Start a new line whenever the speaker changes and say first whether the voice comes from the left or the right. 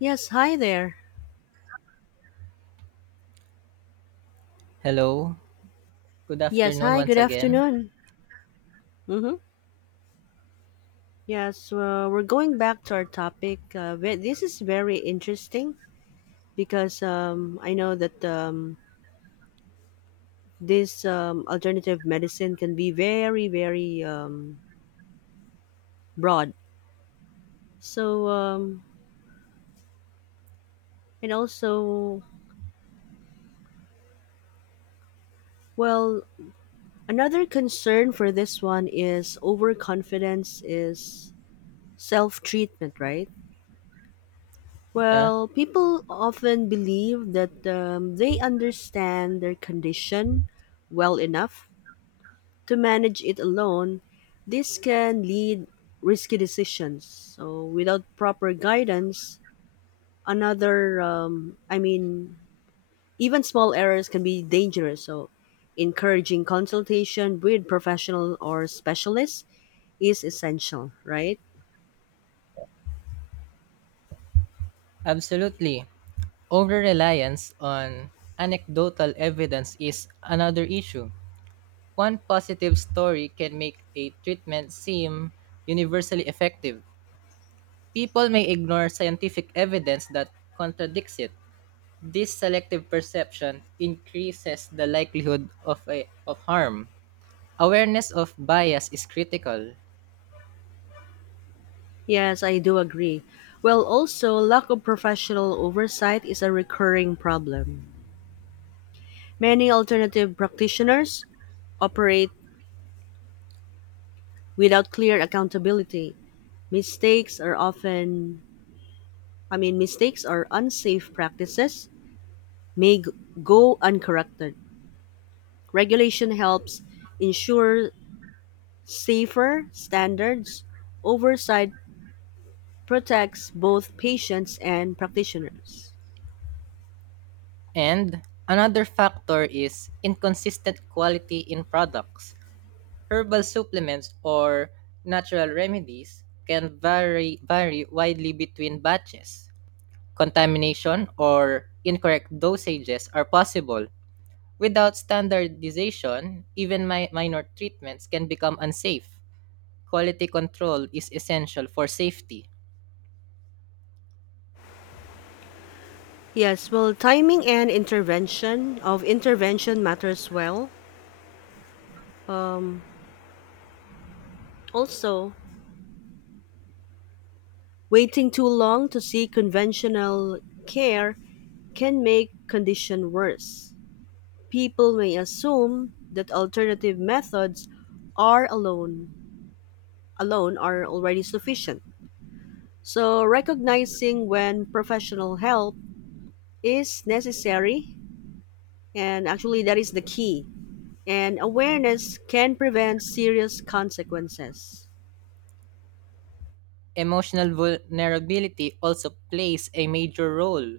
left: Yes, hi there.
right: Hello. Good
left: Yes,
right: afternoon
left: hi,
right: once
left: good
right: again.
left: afternoon. Mm-hmm. Yes, we're going back to our topic. This is very interesting because I know that this alternative medicine can be very, very broad. So, um, and also, well, Another concern for this one is overconfidence is self treatment, right?
right: Yeah,
left: Well, people often believe that they understand their condition well enough to manage it alone. This can lead risky decisions. So, without proper guidance, I mean, even small errors can be dangerous. So, encouraging consultation with professional or specialists is essential, right?
right: absolutely. Over reliance on anecdotal evidence is another issue. One positive story can make a treatment seem universally effective. People may ignore scientific evidence that contradicts it. This selective perception increases the likelihood of harm. Awareness of bias is critical.
left: Yes, I do agree. Well, also, lack of professional oversight is a recurring problem. Many alternative practitioners operate without clear accountability. Mistakes are often, I mean, Mistakes or unsafe practices may g- go uncorrected. Regulation helps ensure safer standards. Oversight protects both patients and practitioners.
right: And another factor is inconsistent quality in products. Herbal supplements or natural remedies can vary widely between batches. Contamination or incorrect dosages are possible. Without standardization, even minor treatments can become unsafe. Quality control is essential for safety.
left: Yes, well, timing and intervention of intervention matters well. Um, Also, waiting too long to see conventional care can make condition worse. People may assume that alternative methods are alone alone are already sufficient. So recognizing when professional help is necessary and actually that is the key. And awareness can prevent serious consequences.
right: Emotional vulnerability also plays a major role.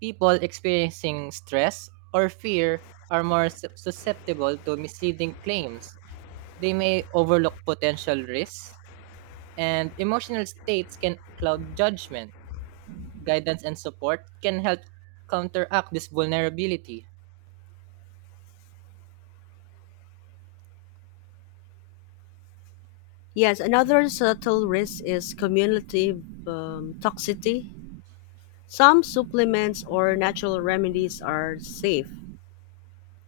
right: People experiencing stress or fear are more susceptible to misleading claims. They may overlook potential risks, and emotional states can cloud judgment. Guidance and support can help counteract this vulnerability.
left: Yes, another subtle risk is cumulative toxicity. Some supplements or natural remedies are safe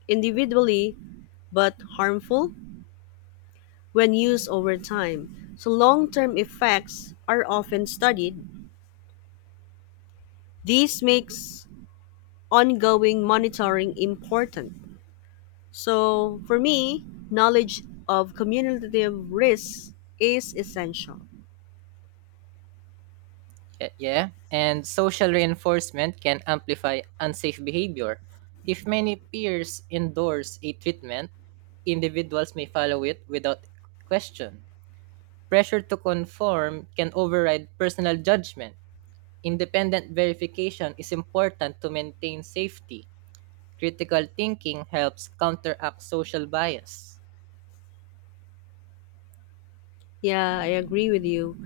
left: individually but harmful when used over time. So long-term effects are often studied. This makes ongoing monitoring important. So for me, knowledge of cumulative risks is essential.
right: Yeah, yeah, and social reinforcement can amplify unsafe behavior. If many peers endorse a treatment, individuals may follow it without question. Pressure to conform can override personal judgment. Independent verification is important to maintain safety. Critical thinking helps counteract social bias.
left: Yeah, I agree with you.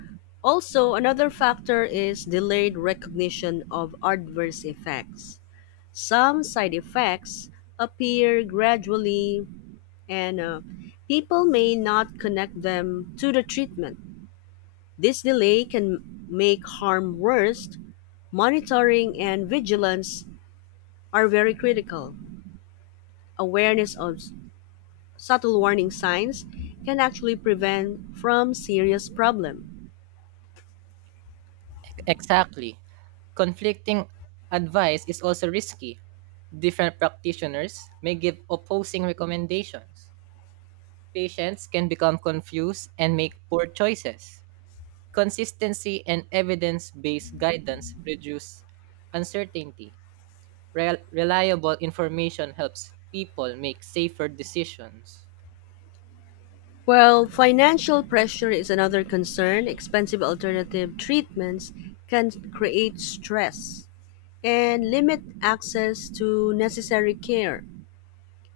left: Also, another factor is delayed recognition of adverse effects. Some side effects appear gradually, and people may not connect them to the treatment. This delay can make harm worse. Monitoring and vigilance are very critical. Awareness of subtle warning signs can actually prevent from serious problem.
right: Exactly. Conflicting advice is also risky. Different practitioners may give opposing recommendations. Patients can become confused and make poor choices. Consistency and evidence based guidance reduce uncertainty. Reliable information helps people make safer decisions.
left: Well, financial pressure is another concern. Expensive alternative treatments can create stress and limit access to necessary care.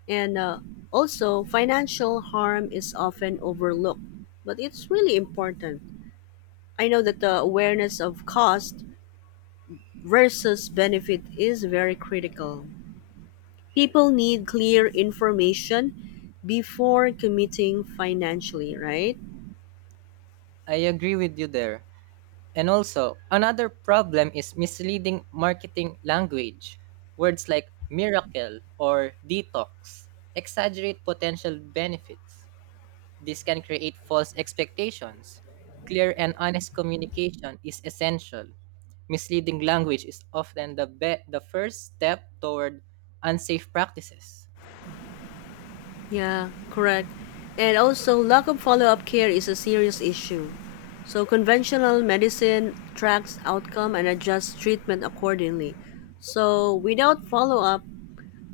left: And Also, financial harm is often overlooked, but it's really important. I know that the awareness of cost versus benefit is very critical. People need clear information before committing financially, right?
right: I agree with you there. And also, another problem is misleading marketing language. Words like miracle or detox exaggerate potential benefits. This can create false expectations. Clear and honest communication is essential. Misleading language is often the first step toward unsafe practices.
left: Yeah, correct. And also, lack of follow up care is a serious issue. So, conventional medicine tracks outcome and adjusts treatment accordingly. So, without follow up,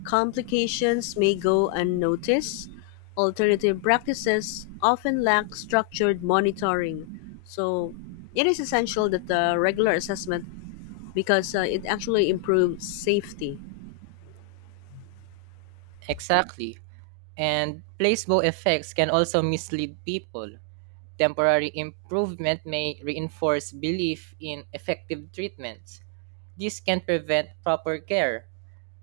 left: complications may go unnoticed. Alternative practices often lack structured monitoring. So, it is essential that the regular assessment because it actually improves safety.
right: Exactly. And placebo effects can also mislead people. Temporary improvement may reinforce belief in effective treatments. This can prevent proper care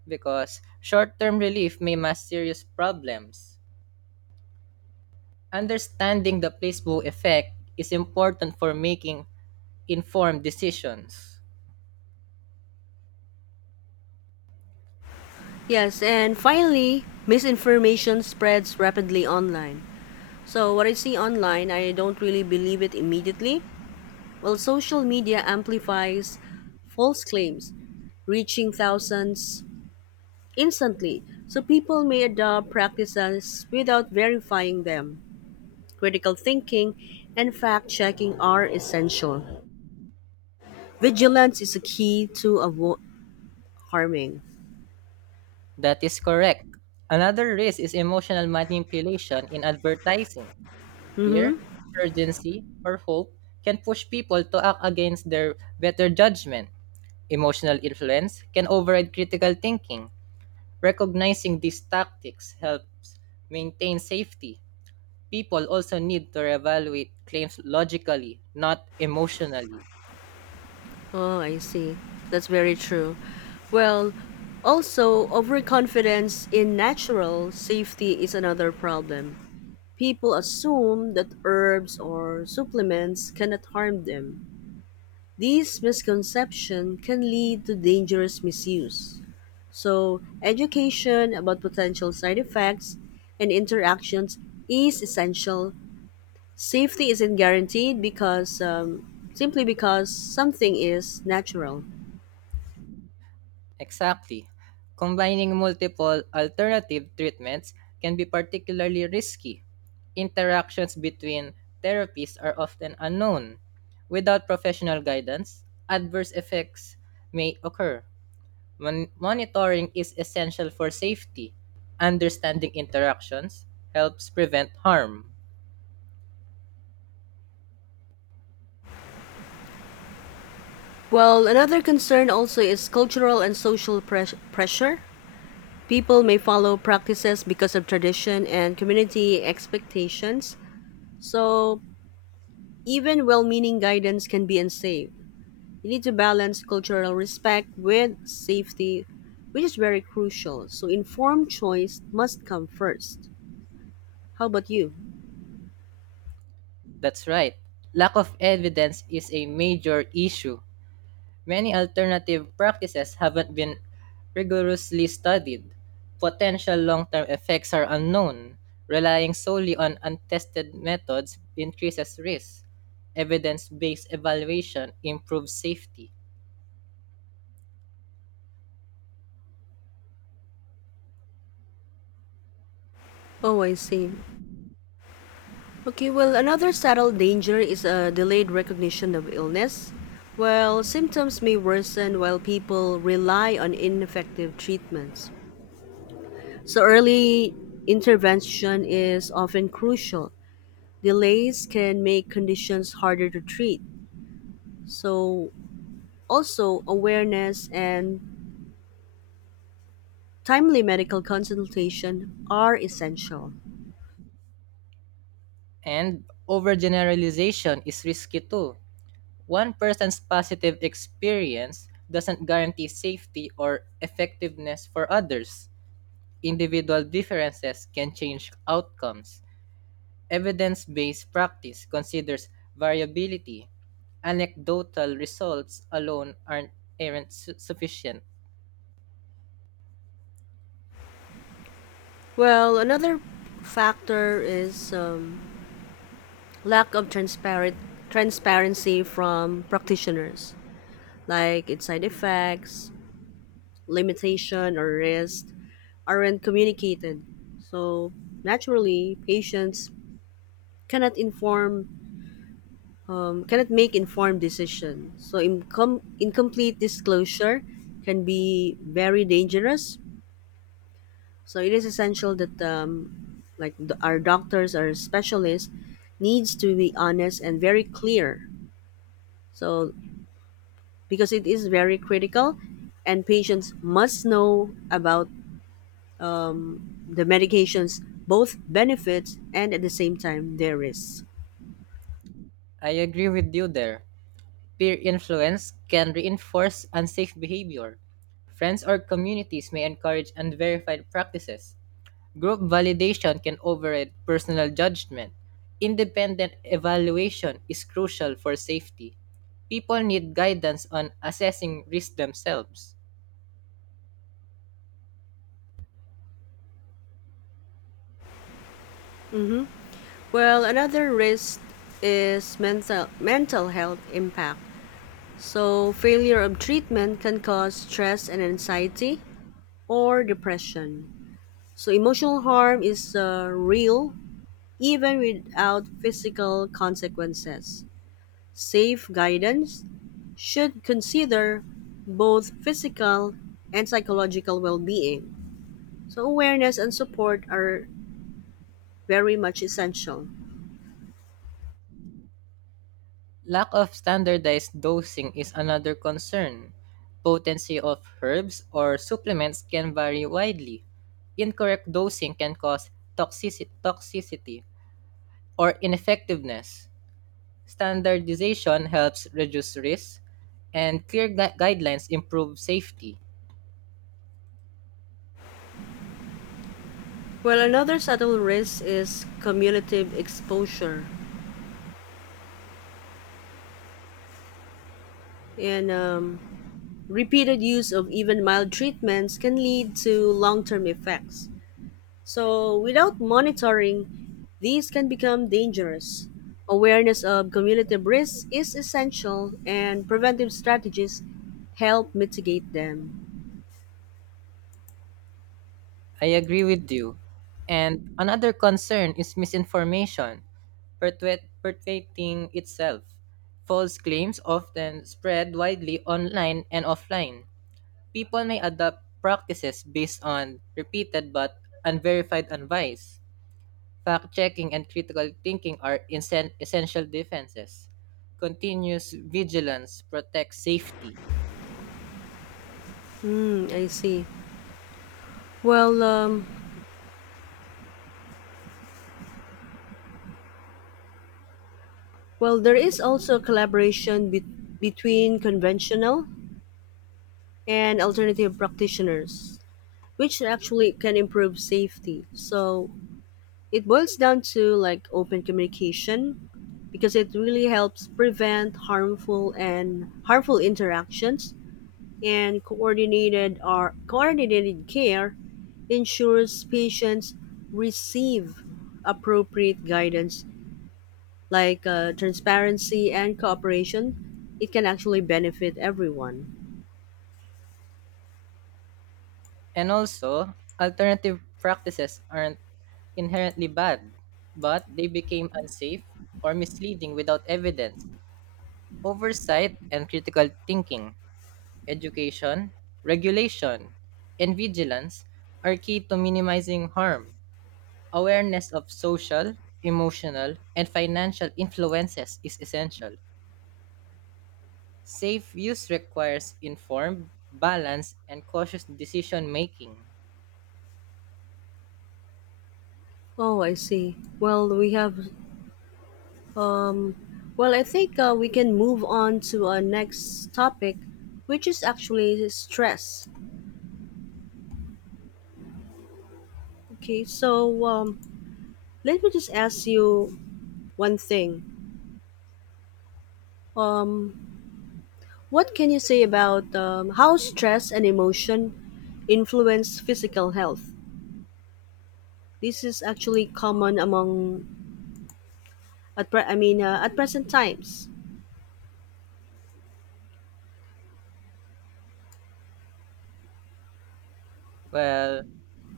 right: because short term relief may mask serious problems. Understanding the placebo effect is important for making informed decisions.
left: Yes, and finally, misinformation spreads rapidly online. So, what I see online, I don't really believe it immediately. Well, social media amplifies false claims, reaching thousands instantly. So, people may adopt practices without verifying them. Critical thinking and fact checking are essential. Vigilance is a key to avoid harming.
right: That is correct. Another risk is emotional manipulation in advertising.
left: Mm-hmm.
right: Fear, urgency, or hope can push people to act against their better judgment. Emotional influence can override critical thinking. Recognizing these tactics helps maintain safety. People also need to evaluate claims logically, not emotionally.
left: Oh, I see. That's very true. Well, also, overconfidence in natural safety is another problem. People assume that herbs or supplements cannot harm them. These misconceptions can lead to dangerous misuse. So, education about potential side effects and interactions is essential. Safety isn't guaranteed because simply because something is natural.
right: Exactly. Combining multiple alternative treatments can be particularly risky. Interactions between therapies are often unknown. Without professional guidance, adverse effects may occur. Monitoring is essential for safety. Understanding interactions helps prevent harm.
left: Well, another concern also is cultural and social pressure. People may follow practices because of tradition and community expectations. So even well-meaning guidance can be unsafe. You need to balance cultural respect with safety, which is very crucial. So informed choice must come first. How about you?
right: That's right. Lack of evidence is a major issue. Many alternative practices haven't been rigorously studied. Potential long term effects are unknown. Relying solely on untested methods increases risk. Evidence based evaluation improves safety.
left: Oh, I see. Okay, well, another subtle danger is a delayed recognition of illness. Well, symptoms may worsen while people rely on ineffective treatments. So, early intervention is often crucial. Delays can make conditions harder to treat. So, also, awareness and timely medical consultation are essential.
right: And overgeneralization is risky too. One person's positive experience doesn't guarantee safety or effectiveness for others. Individual differences can change outcomes. Evidence based practice considers variability. Anecdotal results alone aren't sufficient.
left: Well, another factor is lack of transparent transparency from practitioners, like its side effects, limitation or risk aren't communicated. So naturally, patients cannot inform cannot make informed decisions. So incomplete disclosure can be very dangerous. So it is essential that our doctors our specialists needs to be honest and very clear. So because it is very critical, and patients must know about the medications both benefits and at the same time their risks.
right: I agree with you there. Peer influence can reinforce unsafe behavior. Friends or communities may encourage unverified practices. Group validation can override personal judgment. Independent evaluation is crucial for safety. People need guidance on assessing risk themselves.
left: Well, another risk is mental health impact. So failure of treatment can cause stress and anxiety or depression. So emotional harm is real even without physical consequences. Safe guidance should consider both physical and psychological well being. So, awareness and support are very much essential.
right: Lack of standardized dosing is another concern. Potency of herbs or supplements can vary widely. Incorrect dosing can cause toxicity or ineffectiveness. Standardization helps reduce risk, and clear guidelines improve safety.
left: Well, another subtle risk is cumulative exposure. And Repeated use of even mild treatments can lead to long term effects. So, without monitoring, these can become dangerous. Awareness of cumulative risks is essential, and preventive strategies help mitigate them.
right: I agree with you. And another concern is misinformation perpetuating itself. False claims often spread widely online and offline. People may adopt practices based on repeated but unverified advice. Fact checking and critical thinking are essential defenses. Continuous vigilance protects safety.
left: Hmm, I see. Well, um, well, there is also collaboration between conventional and alternative practitioners, which actually can improve safety. So it boils down to like open communication, because it really helps prevent harmful and harmful interactions and coordinated or coordinated care ensures patients receive appropriate guidance like transparency and cooperation it can actually benefit everyone.
right: And also, alternative practices aren't inherently bad, but they became unsafe or misleading without evidence, oversight, and critical thinking. Education, regulation, and vigilance are key to minimizing harm. Awareness of social, emotional, and financial influences is essential. Safe use requires informed, balanced, and cautious decision making.
left: Oh, I see. Um well, I think we can move on to our next topic, which is actually stress. Okay. Let me just ask you one thing. Um, what can you say about how stress and emotion influence physical health? This is actually common among I mean at present times.
right: Well,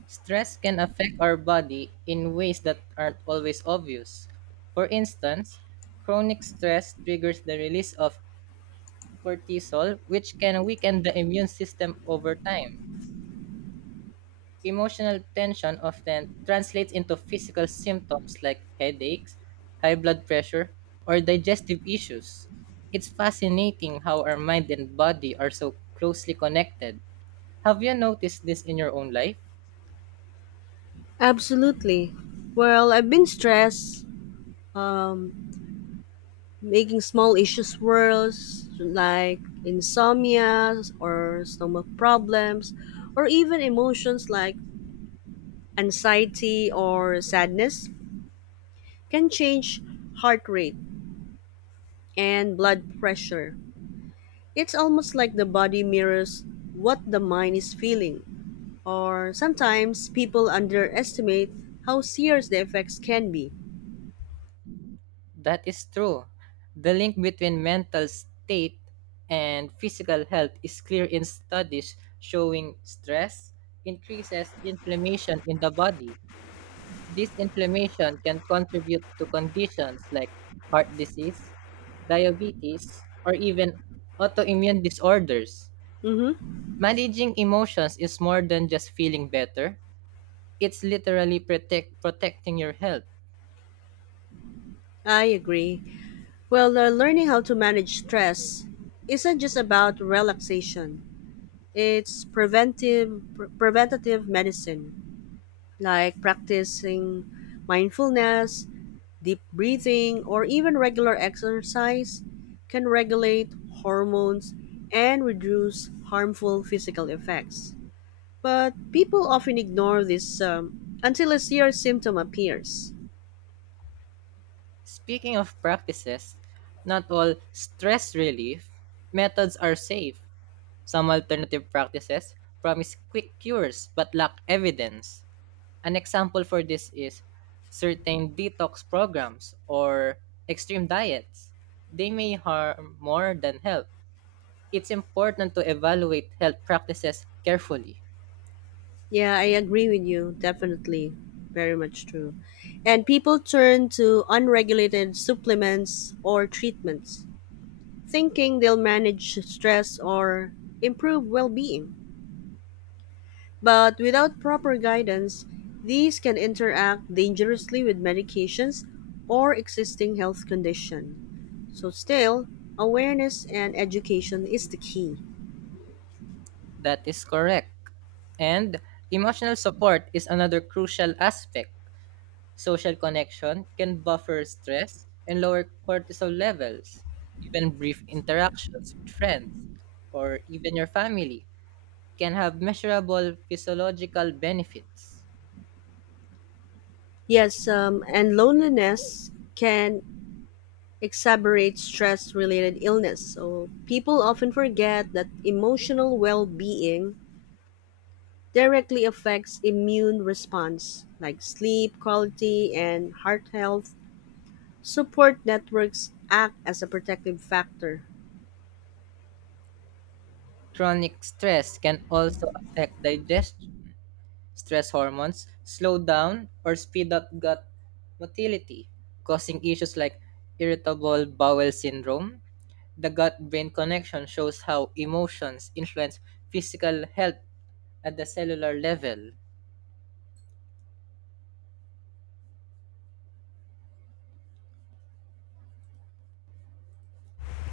right: stress can affect our body in ways that aren't always obvious. For instance, chronic stress triggers the release of cortisol, which can weaken the immune system over time. Emotional tension often translates into physical symptoms like headaches, high blood pressure, or digestive issues. It's fascinating how our mind and body are so closely connected. Have you noticed this in your own life?
left: Absolutely. Well, I've been stressed, um, making small issues worse, like insomnia or stomach problems, or even emotions like anxiety or sadness can change heart rate and blood pressure. It's almost like the body mirrors what the mind is feeling, or sometimes people underestimate how serious the effects can be.
right: That is true. The link between mental state and physical health is clear in studies showing stress increases inflammation in the body. This inflammation can contribute to conditions like heart disease, diabetes, or even autoimmune disorders.
left: Mm-hmm.
right: Managing emotions is more than just feeling better, it's literally protecting your health.
left: I agree. Well, learning how to manage stress isn't just about relaxation. It's preventative medicine, like practicing mindfulness, deep breathing or even regular exercise can regulate hormones and reduce harmful physical effects. But people often ignore this until a serious symptom appears.
right: Speaking of practices, not all stress relief methods are safe. Some alternative practices promise quick cures but lack evidence. An example for this is certain detox programs or extreme diets. They may harm more than help. It's important to evaluate health practices carefully.
left: Yeah, I agree with you. Definitely. Very much true. And people turn to unregulated supplements or treatments, thinking they'll manage stress or improve well being. But without proper guidance, these can interact dangerously with medications or existing health condition. So still, awareness and education is the key.
right: That is correct. And emotional support is another crucial aspect. Social connection can buffer stress and lower cortisol levels. Even brief interactions with friends or even your family can have measurable physiological benefits.
left: Yes, and loneliness can exacerbate stress related illness. So people often forget that emotional well being directly affects immune response like sleep quality and heart health. Support networks act as a protective factor,
right: Chronic stress can also affect digestion. Stress hormones slow down or speed up gut motility, causing issues like irritable bowel syndrome. The gut brain connection shows how emotions influence physical health at the cellular level.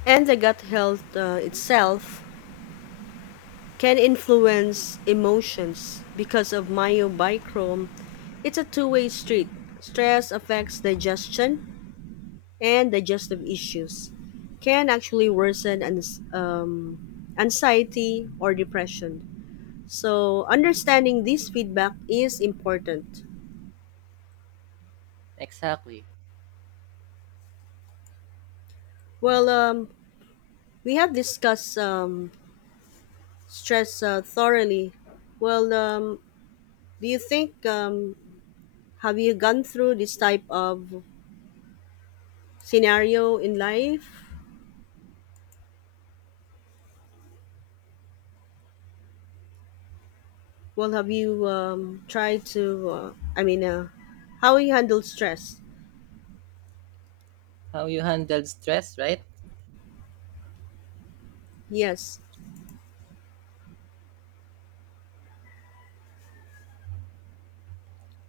left: and the gut health itself can influence emotions because of myobiochrome. It's a two-way street. Stress affects digestion, and digestive issues can actually worsen anxiety or depression. So, understanding this feedback is important.
right: Exactly.
left: Well, we have discussed stress thoroughly. Well, do you think have you gone through this type of scenario in life? Well, have you tried to? I mean, how you handle stress?
right: How you handle stress, right?
left: Yes,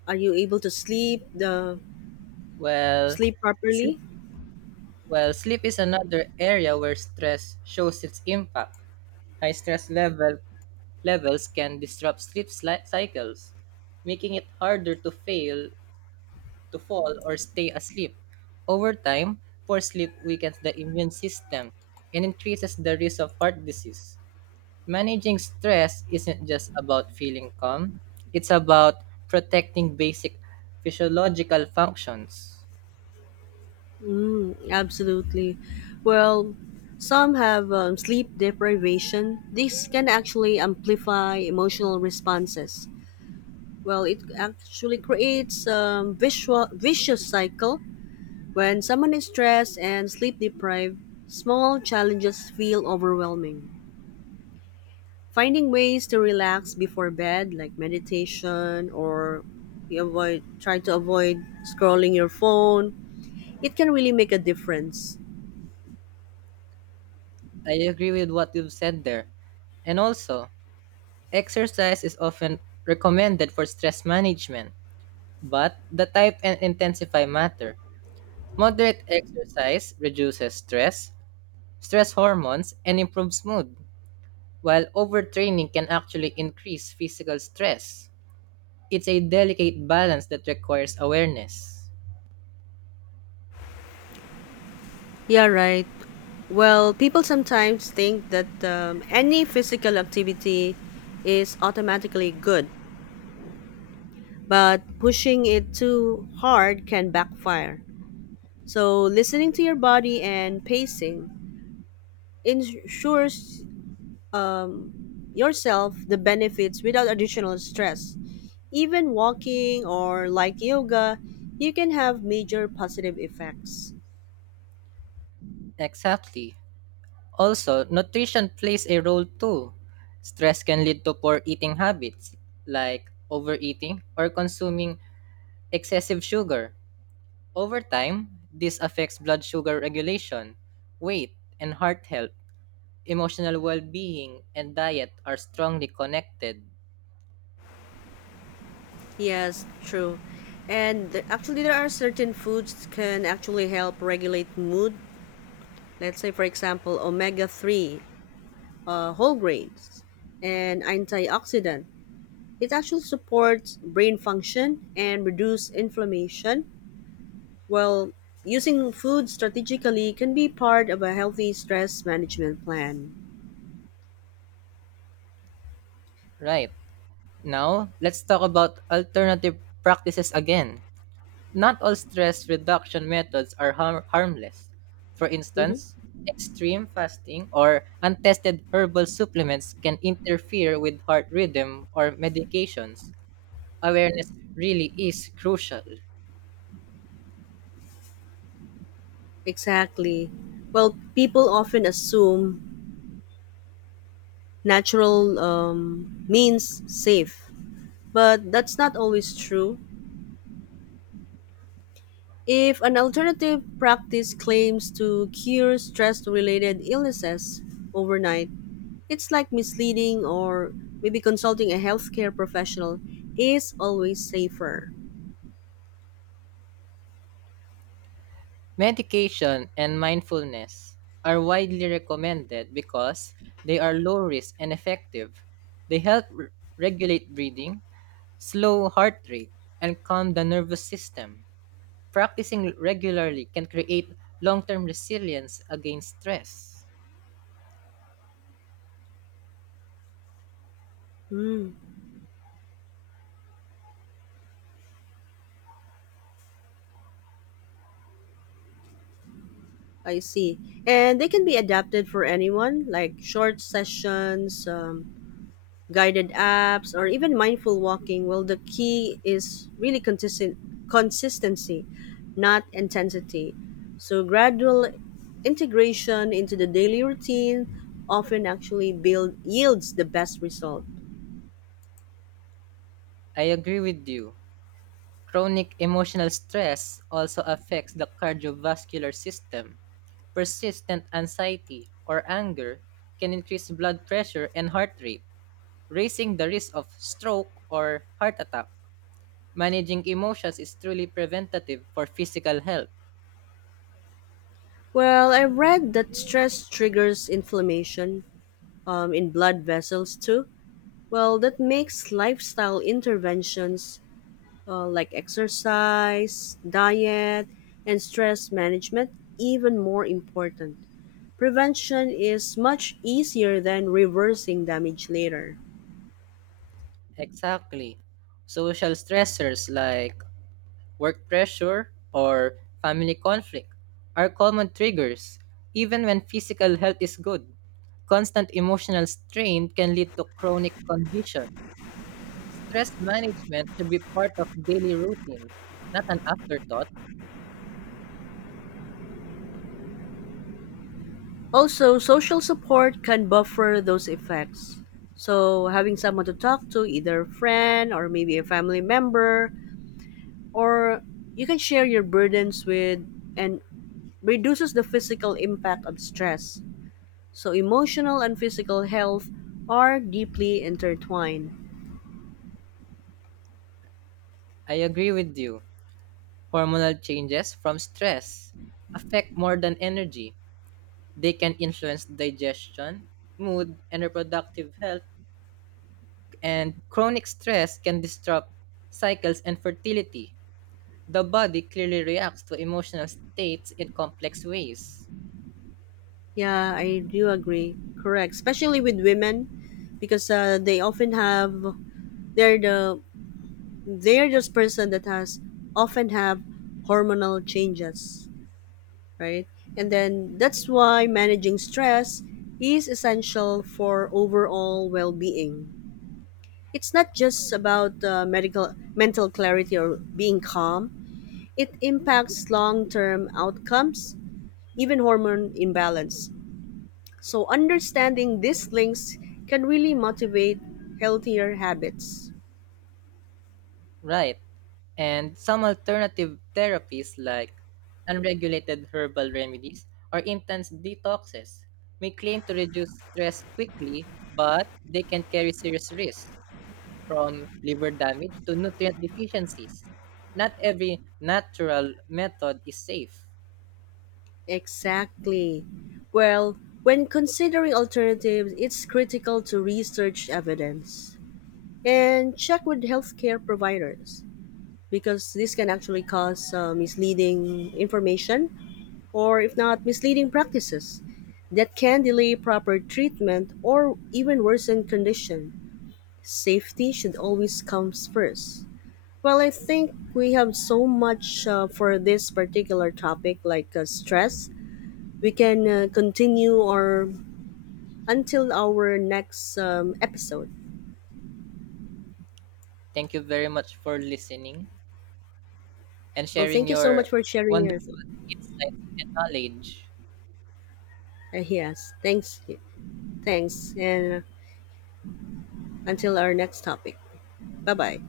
left: are you able to sleep the
right: Well,
left: sleep properly?
right: sleep. Well, sleep is another area where stress shows its impact. High stress levels can disrupt sleep cycles, making it harder to fall, or stay asleep. Over time, poor sleep weakens the immune system and increases the risk of heart disease. Managing stress isn't just about feeling calm, it's about protecting basic physiological functions.
left: Mm, absolutely. Well, some have sleep deprivation. This can actually amplify emotional responses. Well, it actually creates a vicious cycle. When someone is stressed and sleep deprived, small challenges feel overwhelming. Finding ways to relax before bed, like meditation or you avoid try to avoid scrolling your phone, it can really make a difference.
right: I agree with what you've said there. And also, exercise is often recommended for stress management, but the type and intensify matter. Moderate exercise reduces stress hormones, and improves mood, while overtraining can actually increase physical stress. It's a delicate balance that requires awareness.
left: Yeah, right. Well, people sometimes think that any physical activity is automatically good, but pushing it too hard can backfire. So listening to your body and pacing ensures um, yourself the benefits without additional stress. Even walking or like yoga, you can have major positive effects.
right: Exactly. Also, nutrition plays a role too. Stress can lead to poor eating habits, like overeating or consuming excessive sugar. Over time, this affects blood sugar regulation, weight, and heart health. Emotional well being and diet are strongly connected.
left: Yes, true. Actually, there are certain foods can actually help regulate mood. Let's say, for example, omega three, whole grains, and antioxidant. It actually supports brain function and reduce inflammation. While using food strategically can be part of a healthy stress management plan.
right: Right. Now, let's talk about alternative practices again. Not all stress reduction methods are harmless. For
left: Hmm.
right: instance, extreme fasting or untested herbal supplements can interfere with heart rhythm or medications. Awareness really is crucial.
left: Exactly. Well, people often assume natural means safe, but that's not always true. If an alternative practice claims to cure stress related illnesses overnight, it's like misleading or maybe consulting a healthcare professional is always safer.
right: Medication and mindfulness are widely recommended because they are low risk and effective. They help regulate breathing, slow heart rate, and calm the nervous system. Practicing regularly can create long term resilience against stress.
left: I see. And they can be adapted for anyone, like short sessions, guided apps, or even mindful walking. Well, the key is really consistent consistency, not intensity. So gradual integration into the daily routine often actually build yields the best result.
right: I agree with you. Chronic emotional stress also affects the cardiovascular system. Persistent anxiety or anger can increase blood pressure and heart rate, raising the risk of stroke or heart attack. Managing emotions is truly preventative for physical health.
left: Well, I read that stress triggers inflammation in blood vessels too. Well, that makes lifestyle interventions like exercise, diet, and stress management even more important. Prevention is much easier than reversing damage later.
right: Exactly. Social stressors like work pressure or family conflict are common triggers, even when physical health is good. Constant emotional strain can lead to chronic conditions. Stress management should be part of daily routines, not an afterthought.
left: Also, social support can buffer those effects. So, having someone to talk to, either a friend or maybe a family member, or you can share your burdens with and reduces the physical impact of stress. So emotional and physical health are deeply intertwined.
right: I agree with you. Hormonal changes from stress affect more than energy. They can influence digestion, mood, and reproductive health, and chronic stress can disrupt cycles and fertility. The body clearly reacts to emotional states in complex ways.
left: Yeah, I do agree. Correct, especially with women because they often have they're the they're this person that has often have hormonal changes, right? And then that's why managing stress is essential for overall well-being. It's not just about medical mental clarity or being calm. It impacts long-term outcomes, even hormone imbalance. So understanding these links can really motivate healthier habits.
right: Right. And some alternative therapies like unregulated herbal remedies or intense detoxes may claim to reduce stress quickly, but they can carry serious risks from liver damage to nutrient deficiencies. Not every natural method is safe.
left: Exactly. Well, when considering alternatives, it's critical to research evidence and check with healthcare providers because this can actually cause misleading information or if not misleading practices that can delay proper treatment or even worsen condition. Safety should always come first. Well, I think we have so much for this particular topic like stress. We can continue our until our next episode.
right: Thank you very much for listening and
left: Well,
right: sharing
left: thank you so
right: your
left: much for sharing your
right: wonderful
left: thoughts.
right: insights and knowledge.
left: Yes, thanks. Thanks. And until our next topic. Bye-bye.